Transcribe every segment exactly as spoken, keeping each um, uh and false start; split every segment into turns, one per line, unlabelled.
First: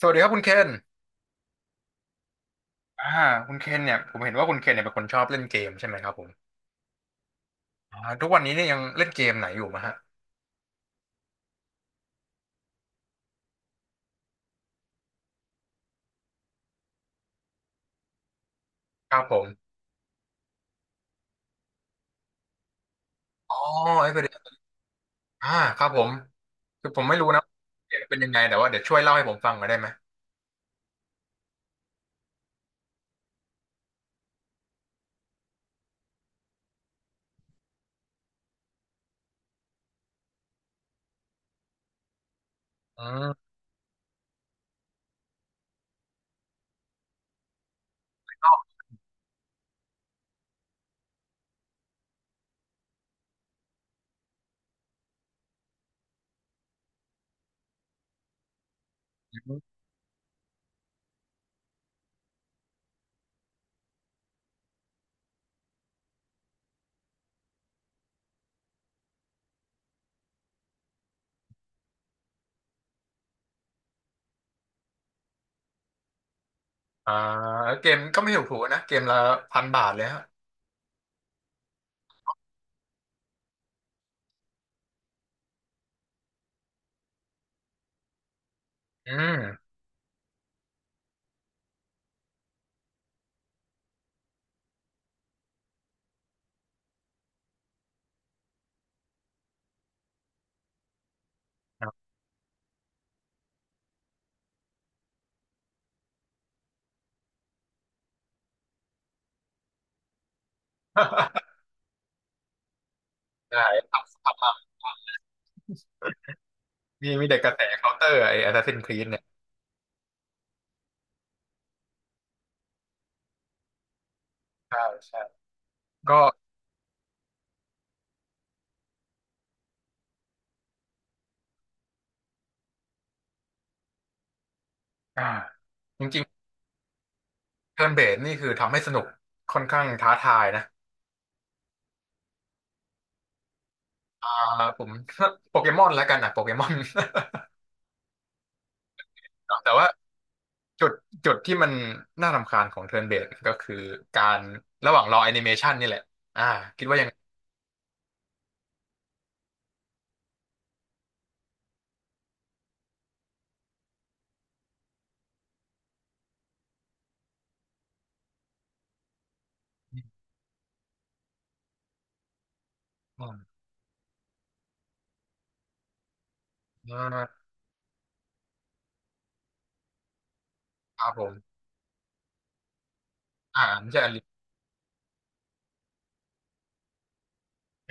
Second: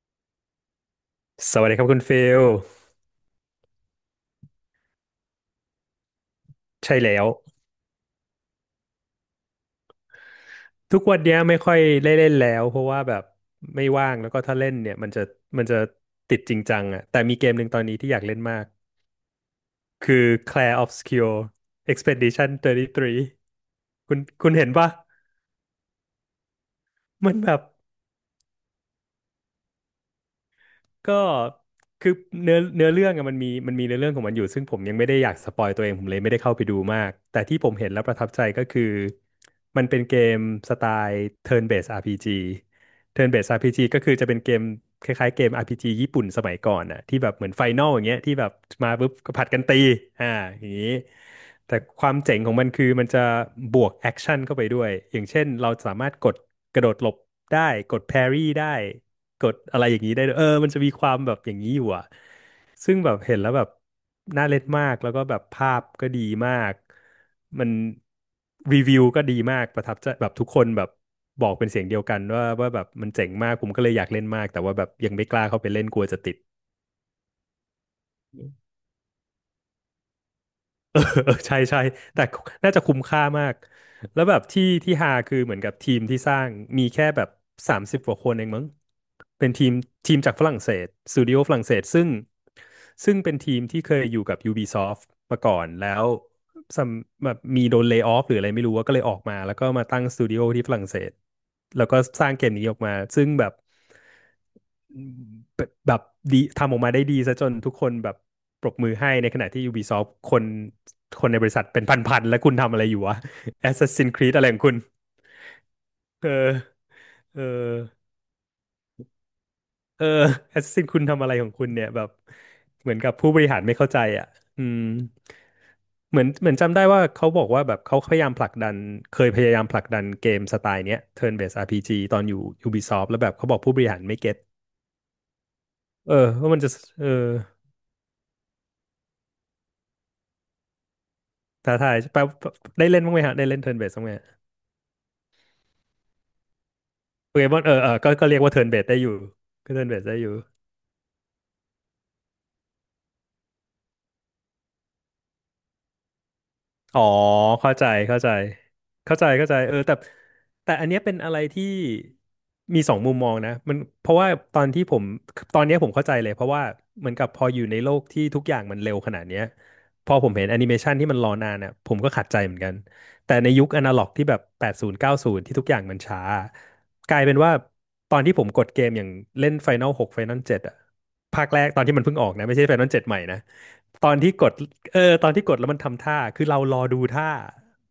สวัสดีครับคุณเคน
สวัสดีครับคุณฟิล
อ่าคุณเคนเนี่ยผมเห็นว่าคุณเคนเนี่ยเป็นคนชอบเล่นเกมใช่ไหมครับผม
ใช่แล้ว
อ่าทุกวันนี้เนี่ยยังเล่นเกมไหนอยู่มะฮะ
ทุกวันเนี้ยไม่ค่อยได้เล่นแล้วเพราะว่าแบบไม่ว่างแล้วก็ถ้าเล่นเนี่ยมันจะมันจะติดจริงจังอ่ะแต่มีเกมหนึ่งตอนนี้ที่อยากเล่นมาก
ครับผม
คือ Clair Obscur Expedition สามสิบสาม
อ๋อไอ้
คุ
ป
ณ
ระเด็น
คุณเห็นปะ
อ่าครับผมคือผมไม่รู้
มัน
นะ
แบบ
เกมเป็นยังไงแต่ว่าเดี๋ยวช่วยเล่าให้ผมฟังหน่อยได้ไหม
ก็คือเนื้อเนื้อเรื่องอะมันมีมันมีเนื้อเรื่องของมันอยู่ซึ่งผมยังไม่ได้อยากสปอยตัวเองผมเลยไม่ได้เข้าไปดูมากแต่ที่ผมเห็นแล้วประทับใจก็คือมันเป็นเกมสไตล์ Turn Based อาร์ พี จี
อื
Turn
ม
Based อาร์ พี จี ก็คือจะเป็นเกมคล้ายๆเกม อาร์ พี จี ญี่ปุ่นสมัยก่อนอ่ะที่แบบเหมือนไฟน a ลอย่างเงี้ยที่แบบมาปุ๊บก็ผัดกันตีอ่าอย่างนี้แต่ความเจ๋งของมันคือมันจะบวกแอคชั่นเข้าไปด้วยอย่างเช่นเราสามารถกดกระโดดหลบได้กดแพรี่ได้ กดอะไรอย่างนี้ได้ด้วยเออมันจะมีความแบบอย่างนี้อยู่อ่ะซึ่งแบบเห็นแล้วแบบน่าเล่นมาก แล้วก็แบบภาพก็ดีมาก มันรีวิวก็ดีมากประทับใจแบบทุกคนแบบบอกเป็นเสียงเดียวกันว่าว่าแบบมันเจ๋งมาก ผมก็เลยอยากเล่นมาก แต่ว่าแบบยังไม่กล้าเข้าไปเล่นกลัวจะติด
อ่าเกมก็ไม่ถูกถูกนะเกมละพันบาทเลยฮะ
เออใช่ใช่แต่น่าจะคุ้มค่ามากแล้วแบบที่ที่ฮาคือเหมือนกับทีมที่สร้างมีแค่แบบสามสิบกว่าคนเองมั้ง
อื
เป็นที
ม
มทีมจากฝรั่งเศสสตูดิโอฝรั่งเศสซึ่งซึ่งเป็นทีมที่เคยอยู่กับ Ubisoft มาก่อนแล้วซัมแบบมีโดนเล y off หรืออะไรไม่รู้ว่าก็เลยออกมาแล้วก็มาตั้งสตูดิโอที่ฝรั่งเศสแล้วก็สร้างเกมนี้ออกมาซึ่งแบบ แบบดีทำออกมาได้ดีซะจนทุกคนแบบปรบมือให้ในขณะที่ Ubisoft คนคนในบริ ษัทเป็นพันๆแล้วคุณทำอะไรอยู่วะ
ได้
Assassin's
ทำ
Creed
ทำ
อะไรของ
มา
คุณเออ
มีมีเด็
เอ
ก
อ
กระแสเคาน์เตอร์ไอ้ Assassin's Creed เนี่ย
เออ Assassin คุณทำอะไรของคุณเนี่ยแบบเหมือนกับผู้บริหารไม่เข้าใจอ่ะอื
ใช่
ม
ใช่ก็
เหมือนเหมือนจำได้ว่าเขาบอกว่าแบบเขาพยายามผลักดันเคยพยายามผลักดันเกมสไตล์เนี้ย Turn-based อาร์ พี จี ตอนอยู่ Ubisoft แล้วแบบเขาบอกผู้บริหารไม่เก็ต
อ่าจ
เออ
ริง
ว่ามันจะเออ
ๆเทิร์นเบสนี่คือทำให้สนุกค่อนข้างท้าทายนะ
ท้าทายแปลได้เล่นบ้างไหมฮะได้เล่นเทิร์นเบสบ้างไหม
อ่าผม โปเกมอนแล้วกันนะโปเกมอน
โปเกมอนเออเออก็ก็เรียกว่าเทิร์นเบสได้อยู่
แต่
ก็เทิร์
ว่า
นเบสได้อยู่
จุดจุดที่มันน่ารำคาญของเทิร์นเบสก็คือการระหว่างรอแอนิเมชันนี่แหละอ่าคิดว่า
อ๋อ
ยังไง
เข้าใจเข้าใจเข้าใจเข้าใจเออแต่แต่อันเนี้ยเป็นอะไรที่มีสองมุมมองนะมันเพราะว่าตอนที่ผมตอนเนี้ยผมเข้าใจเลยเพราะว่าเหมือนกับพออยู่ในโลกที่ทุกอย่างมันเร็วขนาดเนี้ยพอผมเห็นแอนิเมชันที่มันรอนานอ่ะผมก็ขัดใจเหมือนกันแต่ใน
อ่า
ยุคอนาล็อกที่แบบแปดศูนย์เก้าศูนย์ที่ทุกอย่างมันช้าก
อ่า
ลายเป็นว่าตอนที่ผมกดเกมอย่างเล่นไฟน a ลหกไฟน a ลเจ็ดอ่ะ
ครับผม
ภาคแรกตอนที่มันเพิ่งออกนะไม่ใช่ไฟน a ลเจ็ดใหม่นะ
อ่าไม่ใช่
ต
อ
อน
นิเม
ที่กดเออตอนที่กดแล้วมันทำท่า คือเรารอดูท่า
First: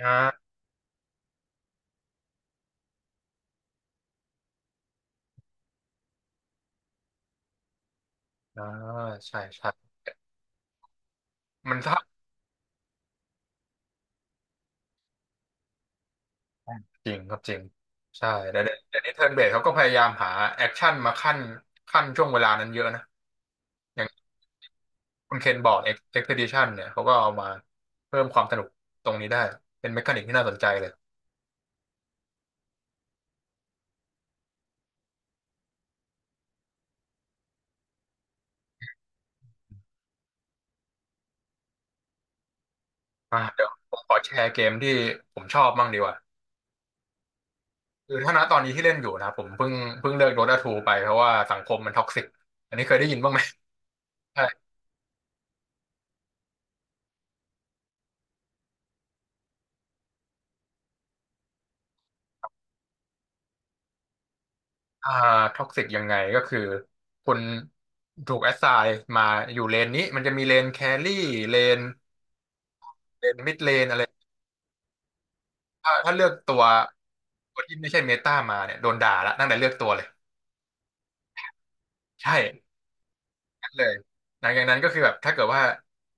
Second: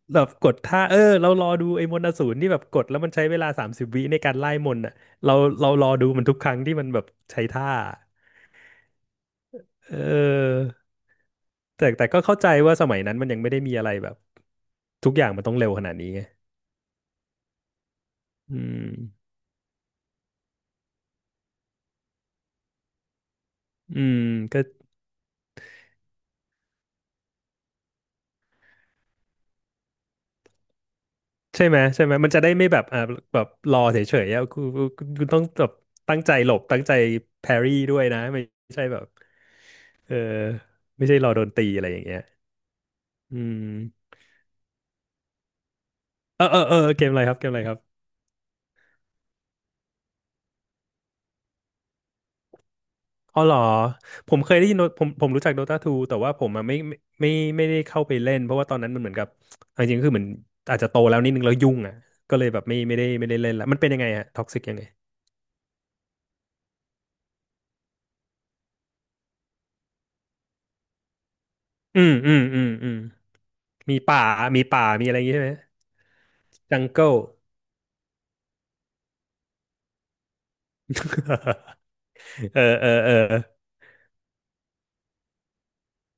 อ่
แบบก
า
ดท่า เออเรารอดูไอ้มนต์อสูรที่แบบกดแล้วมันใช้เวลาสามสิบวิในการไล่มนต์อ่ะเราเรารอดูมันทุกครั้งที่มันแบบใช้ท่า
อ่าใช่ใช่
เออ
มัน
แต่
ท้า
แต่ก็เข้าใจว่าสมัยนั้นมันยังไม่ได้มีอะไรแบบทุกอย่างมันต้องเร็วขนาดนี้ไง
จริงครับจริงใช่
อื
แต่เดี๋ยว
ม
เดี๋ยวนี้เทิร์นเบสเขาก็พยายามหาแอคชั่นมาขั้นขั้นช่วงเวลานั้นเยอะนะอ
อื
ย่าง
มก็
คุณเคนบอกเอ็กซ์เพดิชันเนี่ยเขาก็เอามาเพิ่มความสนุกตรงนี้ได้เป็นเมคานิกที่น่าสนใจเลย
ใช่ไหมใช่ไหมมันจะได้ไม่แบบอ่าแบบรอเฉยๆอ่ะคุณคุณคุณต้องแบบตั้งใจหลบตั้งใจแพรรี่ด้วยนะไม่ใช่แบบ เออไม่ใช่รอโดนตีอะไรอย่างเงี้ยอื
อ่ะเดี๋ยวผมข
ม
อแชร์เกมที่ผมชอบบ้างดีกว่า
เออเออเออเกมอะไรครับเกมอะไรครับ
คือถ้าณตอนนี้ที่เล่นอยู่นะผมเพิ่งเพิ่งเลิก Dota ทูไปเพราะว่าสังคมมันท็อกซิกอันนี้เคยได้ยินบ้างไห
อ๋
ม
อเหรอผม
ใช่
เคยได้ยิน Dota- ผมผมรู้จัก Dota ทูแต่ว่าผมอะไม่ไม่ไม่ไม่ได้เข้าไปเล่นเพราะว่าตอนนั้นมันเหมือนกับเอาจริงๆคือเหมือนอาจจะโตแล้วนิดนึงแล้วยุ่งอ่ะก็เลยแบบไม่ไม่ได้ไม่ได้เล่นละมันเป็นยังไงฮะท็อกซิกยังไง
อ่าท็อกซิกยังไงก็คือคุณถูกแอสไซน์มาอยู่เลนนี้มันจะมีเลนแครี่เลน
อืมอืมอืมอืม
เลนมิดเลน
มี
อะไร
ป่ามีป่ามีอะไรอย่างงี้ใช่ไหม
ถ้าถ้าเลือกตัว
จังเกิล
ตัวที่ไม่ใช่เมตามาเนี่ยโดนด่าละตั้งแต่เลือกตัวเลยใช่
เออเออเออ
เลยหลังจากนั้นก็คือแบบถ้าเกิดว่า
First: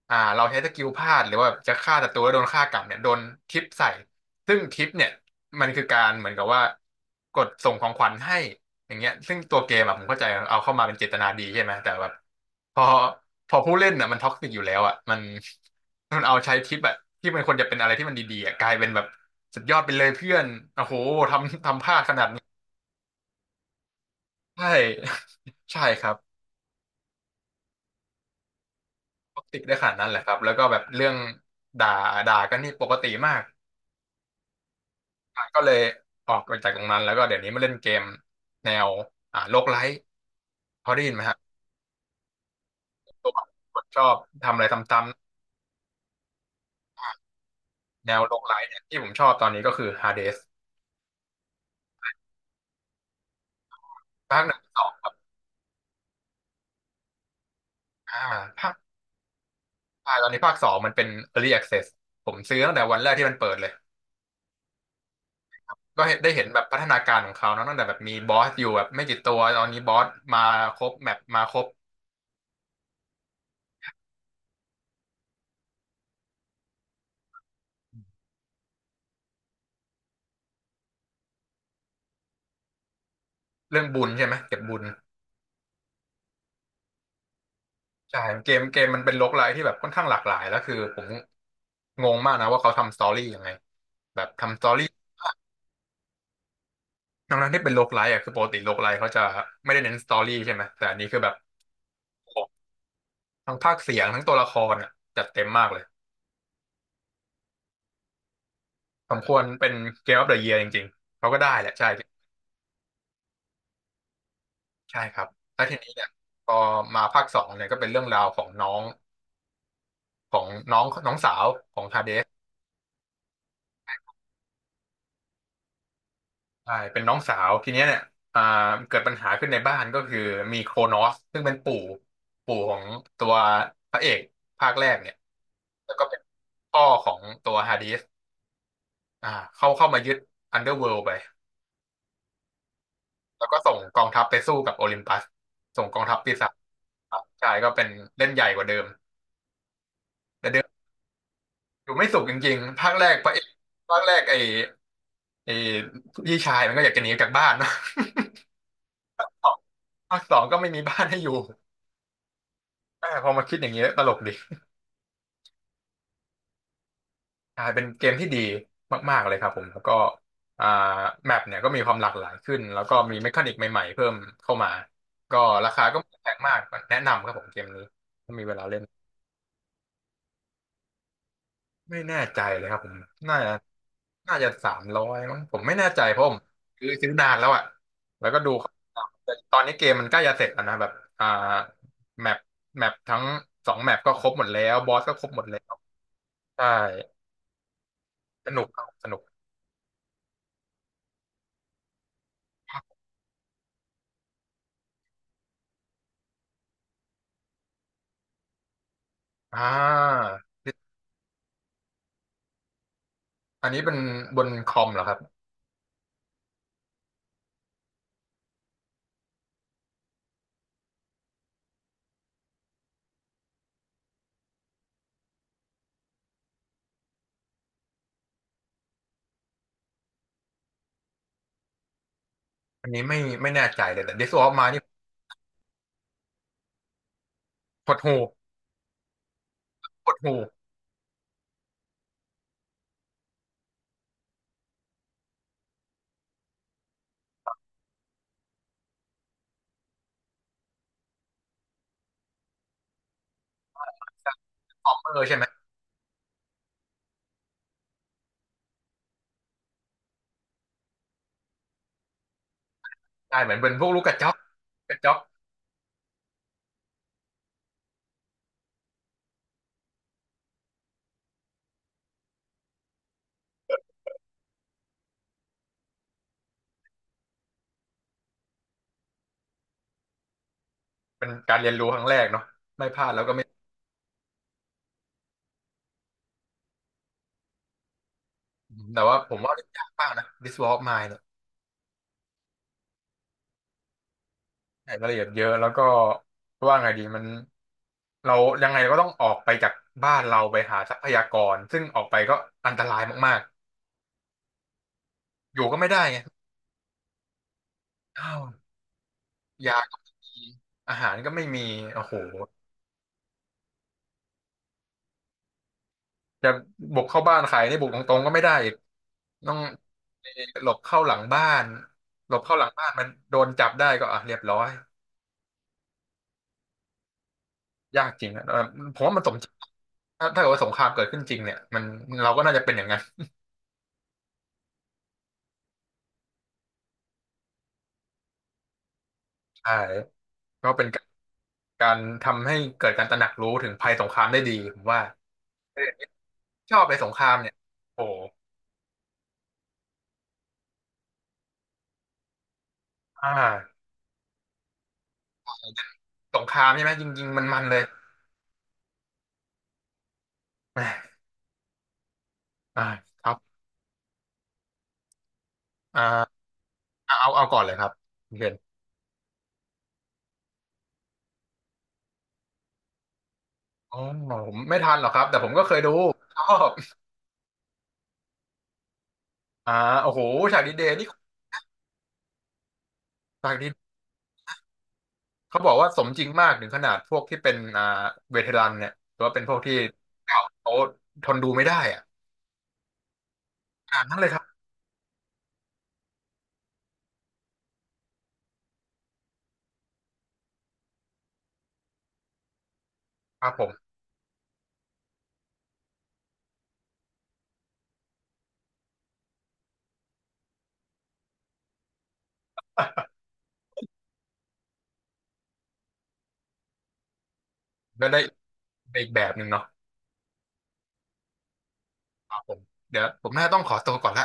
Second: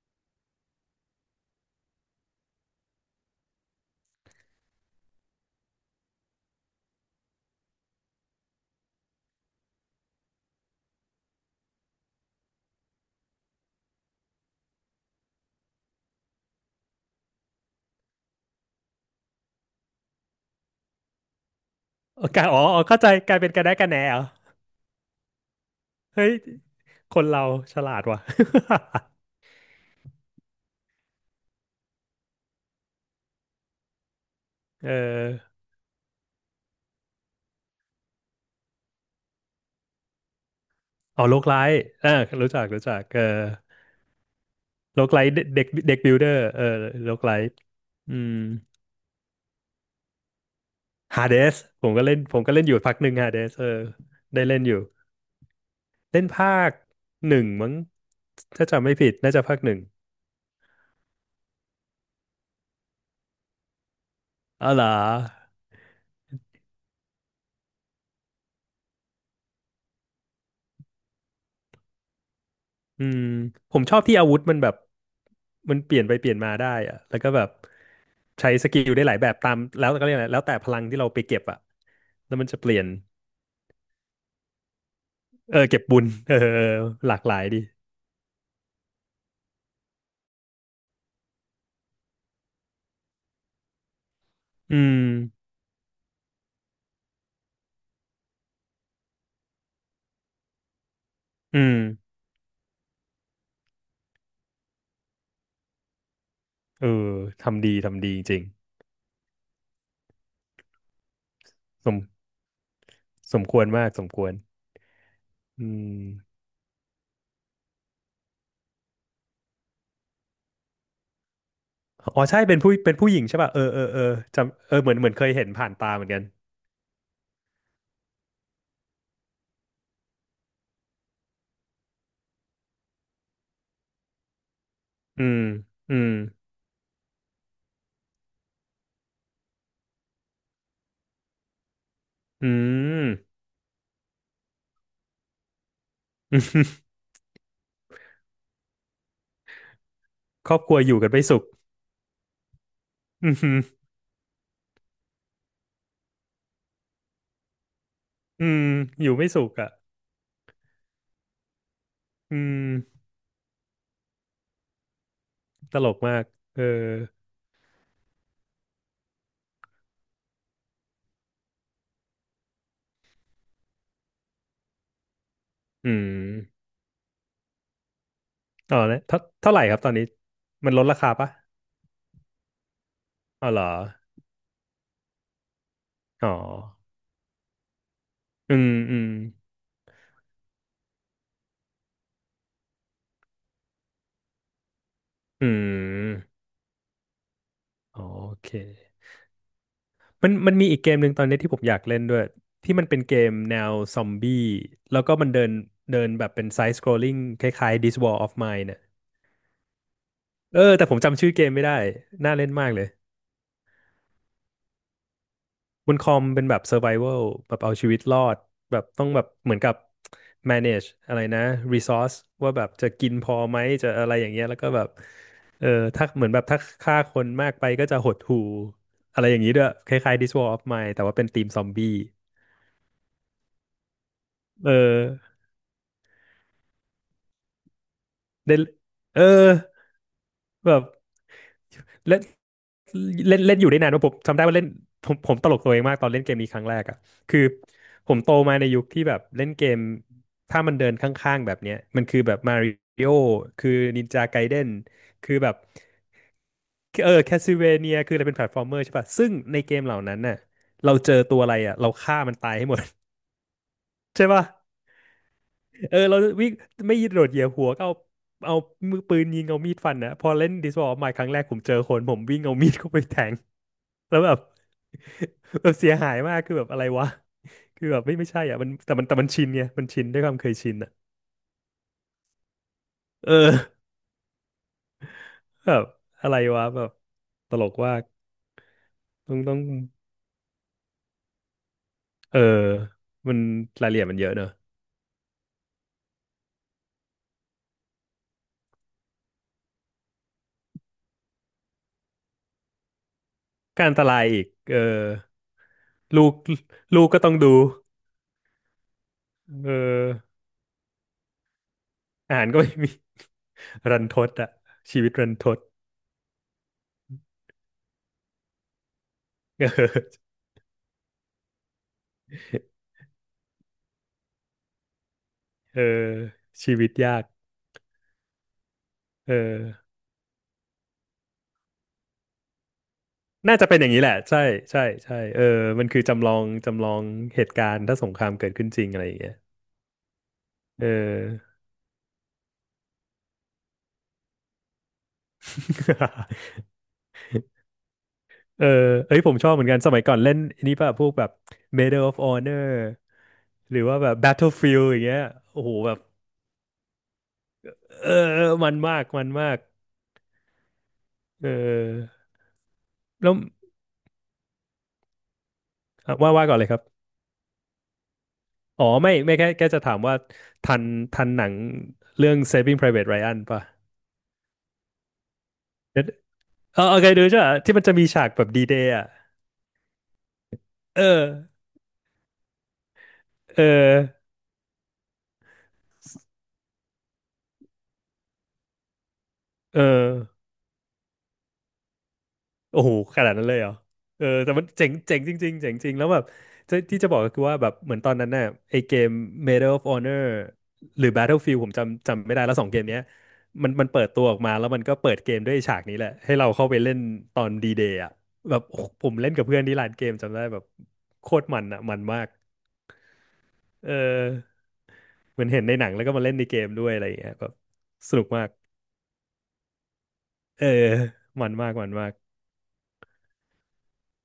อ่าเราใช้สกิลพลาดหรือว่าแบบจะฆ่าศัตรูแล้วโดนฆ่ากลับเนี่ยโดนทิปใส่ซึ่งทิปเนี่ยมันคือการเหมือนกับว่ากดส่งของขวัญให้อย่างเงี้ยซึ่งตัวเกมอะผมเข้าใจเอาเข้ามาเป็นเจตนาดีใช่ไหมแต่แบบพอพอผู้เล่นอ่ะมันท็อกซิกอยู่แล้วอ่ะมันมันเอาใช้ทิปอ่ะที่มันควรจะเป็นอะไรที่มันดีๆอ่ะกลายเป็นแบบสุดยอดไปเลยเพื่อนโอ้โหทำทำพลาดขนาด
เอา
นี้
การอ๋ออ๋อเข้าใจกลายเป็นกระแนะกระแหนเหรอ
ใช่ ใช่ครับ
เฮ้ยคนเราฉลาดว่ะ
ปกติได้ขนาดนั้นแหละครับแล้วก็แบบเรื่องด่าด่ากันนี่ปกติมาก
เออ
อ่ะก็เลยออกไปจากตรงนั้นแล้วก็เดี๋ยวนี้มาเล่นเกมแนวอ่าโลกไลท์พอได้ยินไห
อ๋
ม
อโล
ฮะ
กไลท์อ่ารู้จักรู้จักเออ
ตัวผมชอบทำอะไรซ
โลก
้ำ
ไลท์เด็กเด็กบิลเดอร์เออโลกไลท์
ๆแน
อื
ว
ม
โลกไลท์เนี่ยที่ผมชอบตอนนี้ก็คือ Hades
ฮาเดสผมก็เล่นผมก็เล่นอยู่พักหนึ่งฮาเดสเออ
ภา
ได้
คหนึ่
เล่
ง
นอยู่
สอง
เล่นภาคหนึ่งมั้ง
อ่า
ถ้า
ภาค
จำไม่ผิดน่าจะภาคหนึ่ง
ภาคตอนนี้ภาคสองมันเป็น Early Access ผมซื้อตั้งแต่วันแรกที่มันเปิดเลย
อ๋อเหรอ
ก็เห็นได้เห็นแบบพัฒนาการของเขาเนอะตั้งแต่แบบมีบอสอยู่แบบไม่กี่ตัวตอนนี้บอสมาครบแมปมาครบ
อืมผมชอบที่อาวุธมันแบบมันเปลี่ยนไปเปลี่ยนมาได้อะแล้วก็แบบใช้สกิลได้หลายแบบตามแล้วก็เรียกอะไรแล้วแต่พลังที่เราไปเก็บอะแล้วมันจะเปลี่ยน
เรื่องบุญใช่ไหมเก็บบุญ
เออเก็บบุญเออเออหลากหลายดี
ใช่เกมเกมมันเป็นโรคไลท์ที่แบบค่อนข้างหลากหลายแล้วคือผมงงมากนะว่าเขาทำสตอรี่ยังไงแบบทำสตอ
อื
รี่
ม
ทั้งนั้นที่เป็นโรคไลท์อ่ะคือปกติโรคไลท์เขาจะไม่ได้เน้นสตอรี่ใช่ไหมแต่อันนี้คือแบบ
อืม
โอ้โหทั้งภาคเสียงทั้งตัวละครอ่ะจัดเต็มมากเลย
เออทำดีทำดีจริง
สมควรเป็นเกมออฟเดอะเยียร์จริงๆเขาก็ได้แหละ
ๆส
ใช่
มสมควรมากสมควร
ใช่ครับแล้
อื
วทีนี้เนี่ย
ม
พอมาภาคสองเนี่ยก็เป็นเรื่องราวของน้องของน้องน้องสาวของทาเด
อ๋อใช่เป็นผู้เป็นผู้หญิงใช่ป่ะเออเออเออจำเออเหมือนเหมือนเคยเห็นผ่านตาเหมือนกัน
ใช่เป็นน้องสาวทีเนี้ยเนี่ยอ่าเกิดปัญหาขึ้นในบ้านก็คือมีโครนอสซึ่งเป็นปู่ปู่ของตัวพระเอกภาคแรกเนี่ย
อืม
แล้
อื
วก็
ม
เป็นพ่อของตัวฮาดิสอ่าเข้าเข้ามายึดอันเดอร์เวิลด์ไป
อืม
แล้วก็ส่งกองทัพไปสู้กับโอลิมปัสส่งกองทัพปีศาจ ครับใช่ก็เป็นเล่นใหญ่กว่าเดิมแต่
ครอ
เดิ
บครั
ม
วอยู่กันไม่สุข
อยู่ไม่สุขจริงๆภาคแรกพ
อื
ระเอก
ม
ภาคแรกไอ้ไอ้พี่ชายมันก็อยากจะหนีออกจากบ้านเนอะ
อืมอยู่ไม่สุข อ่ะ
ภาคสองก็ไม่มีบ้านให้อยู่
อืม
เออพอมาคิดอย่างเงี้ยตลกดี
ตลกมากเออ
ใช่เป็นเกมที่ดีมากๆเลยครับผมแล้วก็อ่าแมปเนี่ยก็มีความหลากหลายขึ้นแล้วก็มีเมคานิกใหม่ๆเพิ่มเข้ามาก็ราคา
อื
ก็ไม่แพงมา
ม
กแนะนำครับผมเกมนี้ถ้ามีเวลา
อ๋
เล่
อ
น
แล้วเท่าเท่าไหร่ครับตอนนี้มันลดราคาปะ
ไม่แน่ใจเลยครับผมน่า
อ๋อ
จะ
เหรอ
น่าจะสามร้อยมั้งผมไม่แน่ใจเพราะ
อ๋อ
ผมคือซื้อนานแล้วอ่ะแล้วก็ดู
อืมอืม
แต่ตอนนี้เกมมันใกล้จะเสร็จแล้วนะแบบอ่าแมปแมปทั้งสองแมปก็ครบหมดแล้วบอสก็ครบหม
อื
ดแล้ว
ม
ใช่
โอ
ส
เค
นุกครับสนุก
มันมันมีอีกเกมหนึ่งตอนนี้ที่ผมอยากเล่นด้วยที่มันเป็นเกมแนวซอมบี้แล้วก็มันเดินเดินแบบเป็นไซส์สครอลลิ่งคล้ายๆ This War of Mine เน่ย
อ่า
เออแต่ผมจำชื่อเกมไม่ได้น่าเล่นมากเลย
อันนี้เป็นบนคอมเหรอครับ
บนคอมเป็นแบบ Survival แบบเอาชีวิตรอดแบบต้องแบบเหมือนกับ manage อะไรนะ resource ว่าแบบจะกินพอไหมจะอะไรอย่างเงี้ยแล้วก็แบบเออถ้าเหมือนแบบถ้าฆ่าคนมากไปก็จะหดหู่อะไรอย่างนี้ด้วยคล้ายๆ This War of Mine แต่ว่าเป็นธีมซอมบี้
อันนี้ไม่ไม่แน่ใจเลยแต่ t i s w of m i
เออ
n นี่หดหู
เล่นเออ
หดหู
แบบเล่นเล่นเล่นอยู่ได้นานว่าผมจำได้ว่าเล่นผมผมตลกตัวเองมากตอนเล่นเกมนี้ครั้งแรกอ่ะคือผมโตมาในยุคที่แบบเล่นเกมถ้ามันเดินข้างๆแบบเนี้ยมันคือแบบมาริโอคือนินจาไกเด n น
คอมเมอร์
คือ
ใช่ไหม
แบบเออแคสซิเวเนียคืออะไรเป็นแพลตฟอร์มเมอร์ใช่ป่ะซึ่งในเกมเหล่านั้นน่ะเราเจอตัวอะไรอ่ะเราฆ่ามันตายให้หมด
ใช่เหมือนเป็นพวกลูกก ระจ
ใช่
อก
ป่ะ
กระจอก
เออเราวิ่งไม่ยิงโดดเหยียบหัวก็เอาเอามือปืนยิงเอามีดฟันนะพอเล่นดิสวอลใหม่ครั้งแรกผมเจอคนผมวิ่งเอามีดเข้าไปแทง แล้วแบบ แบบเสียหายมากคือแบบอะไรวะคือแบบไม่ไม่ใช่อ่ะมันแต่มันแต่มันชินไงมันชินด้วยความเคยชินอ่ะ
เป็นการเรียนรู้ครั้งแรกเนาะไม่พลาดแล้ว
เอ
ก็ไม่
อแบบอะไรวะแบบตลกว่าก
แต่ว่าผ
ต้อง
มว่า
ต้อง
เล่นยากมากนะ This War of Mine เนี่ย
เออมันรายละเอียดมันเยอะเนอะ
ใช่รายละเอียดเยอะแล้วก็ว่าไงดีมันเรายังไงเราก็ต้องออกไปจากบ้านเราไปหาทรัพยากรซึ่งออกไปก็อันตรายมาก
การอันตรายอีกเออ
ๆอยู่ก็ไม่ได้ไง
ลูกลูกก็ต้องดู
อ้าว
เออ
ยากิอาหารก็ไม่มีโอ้โห
อาหารก็ไม่มี รันทดอ่ะชีวิตรันทด
จะบุกเข้าบ้านใครนี่บุกตรงๆก็ไม่ได้อีก ต้อง
เออ
หลบเข้าหลังบ้านหลบเข้าหลังบ้านมันโดนจับได้ก็อ่ะเรียบร้อย
เออชีวิตยาก
ยากจริงนะเออผมว่ามันส
เอ
มจริง
อ
ถ้าถ้าเกิดว่าสงครามเกิดขึ้นจริงเนี่ยมันเราก็น่าจะเป็นอย่างนั้น
น่าจะเป็นอย่างนี้แหละใช่ใช่ใช่เออมันคือจำลองจำลองเหตุการณ์ถ้าสงครามเกิดขึ้นจริงอะไรอย่างเงี้ย
ใช่ก็เป็
เอ
นการ
อ
การทำให้เกิดการตระหนักรู้ถึงภัยสงครามได้ดีผมว่าเออ ชอบไปสงครามเนี่ยโอ้โห
เออเอ้ยผมชอบเหมือนกันสมัยก่อนเล่นอันนี้ป่ะพวกแบบ Medal of Honor
อ่
ห
า
รือว่าแบบ Battlefield อย่างเงี้ยโอ้โหแบบ
สงครามใช่ไหมจริงๆมันมันเลย
เออมันมากมันมาก
แหม่
เออ
อ่าค
แล้
รั
ว
บ
อ่ะว่า
อ่า
ว่าก่อนเลยครับ
เอาเอาก่อนเลยครับคุณเคน
อ๋อไม่ไม่แค่แค่จะถามว่าทันทันหนังเรื่อง Saving Private Ryan ป่ะ
อ๋อผมไม่ทันหรอกครับแต่ผมก็เคยดูชอบ
เออเอาเคยดูใช่ไหะที่มันจะมีฉากแบบดีเดย์อ่ะ
อ่าโอ้โหฉากดีเดย์
เออ
นี่ ภาค
เออ
นี้เขาบอกว่าสมจริงมากถึงขนาดพวกที่เป็นอ่าเวเทรันเนี่ยหรือว่าเป็นพวกที่
เอ
เก่า
อ
เขาทนดูไม่ได้อ่ะ
โอ้โห ขนาดนั้นเลยเหรอ
ขนาดนั้น
เอ
เล
อ
ยครับ
แต่มันเจ๋งเจ๋งจริงๆเจ๋งจริงแล้วแบบจะที่จะบอกก็คือว่าแบบเหมือนตอนนั้นน่ะไอเกม Medal of Honor หรือ Battlefield ผมจำจำไม่ได้แล้วสองเกมเนี้ย
ครับผ
มันมั
ม
นเปิดตัวออกมาแล้วมันก็เปิดเกมด้วยฉากนี้แหละให้เราเข้าไปเล่นตอนดีเดย์อ่ะแบบโอ้โหผมเล่นกับเพื่อนที่ร้านเกมจำได้แบบโคตรมันอ่ะมันมากเออเหมือนเห็นในหนังแล้วก็มาเล่นในเกมด้วยอะไรอย่างเงี้ยแบบ
แล้ว
ส
ได้
นุกมาก
อีกแบบหนึ่งเนาะ
เออมันมากมันมาก
ครับผมเดี๋ยวผมน่าต้องขอตัวก่อนละ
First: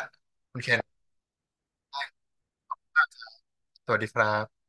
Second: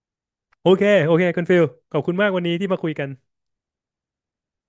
คุณเค
โอ
น
เคโอเคคุณฟิลขอบคุณมากวันนี้ที่มาคุยกัน
สวัสดีครับ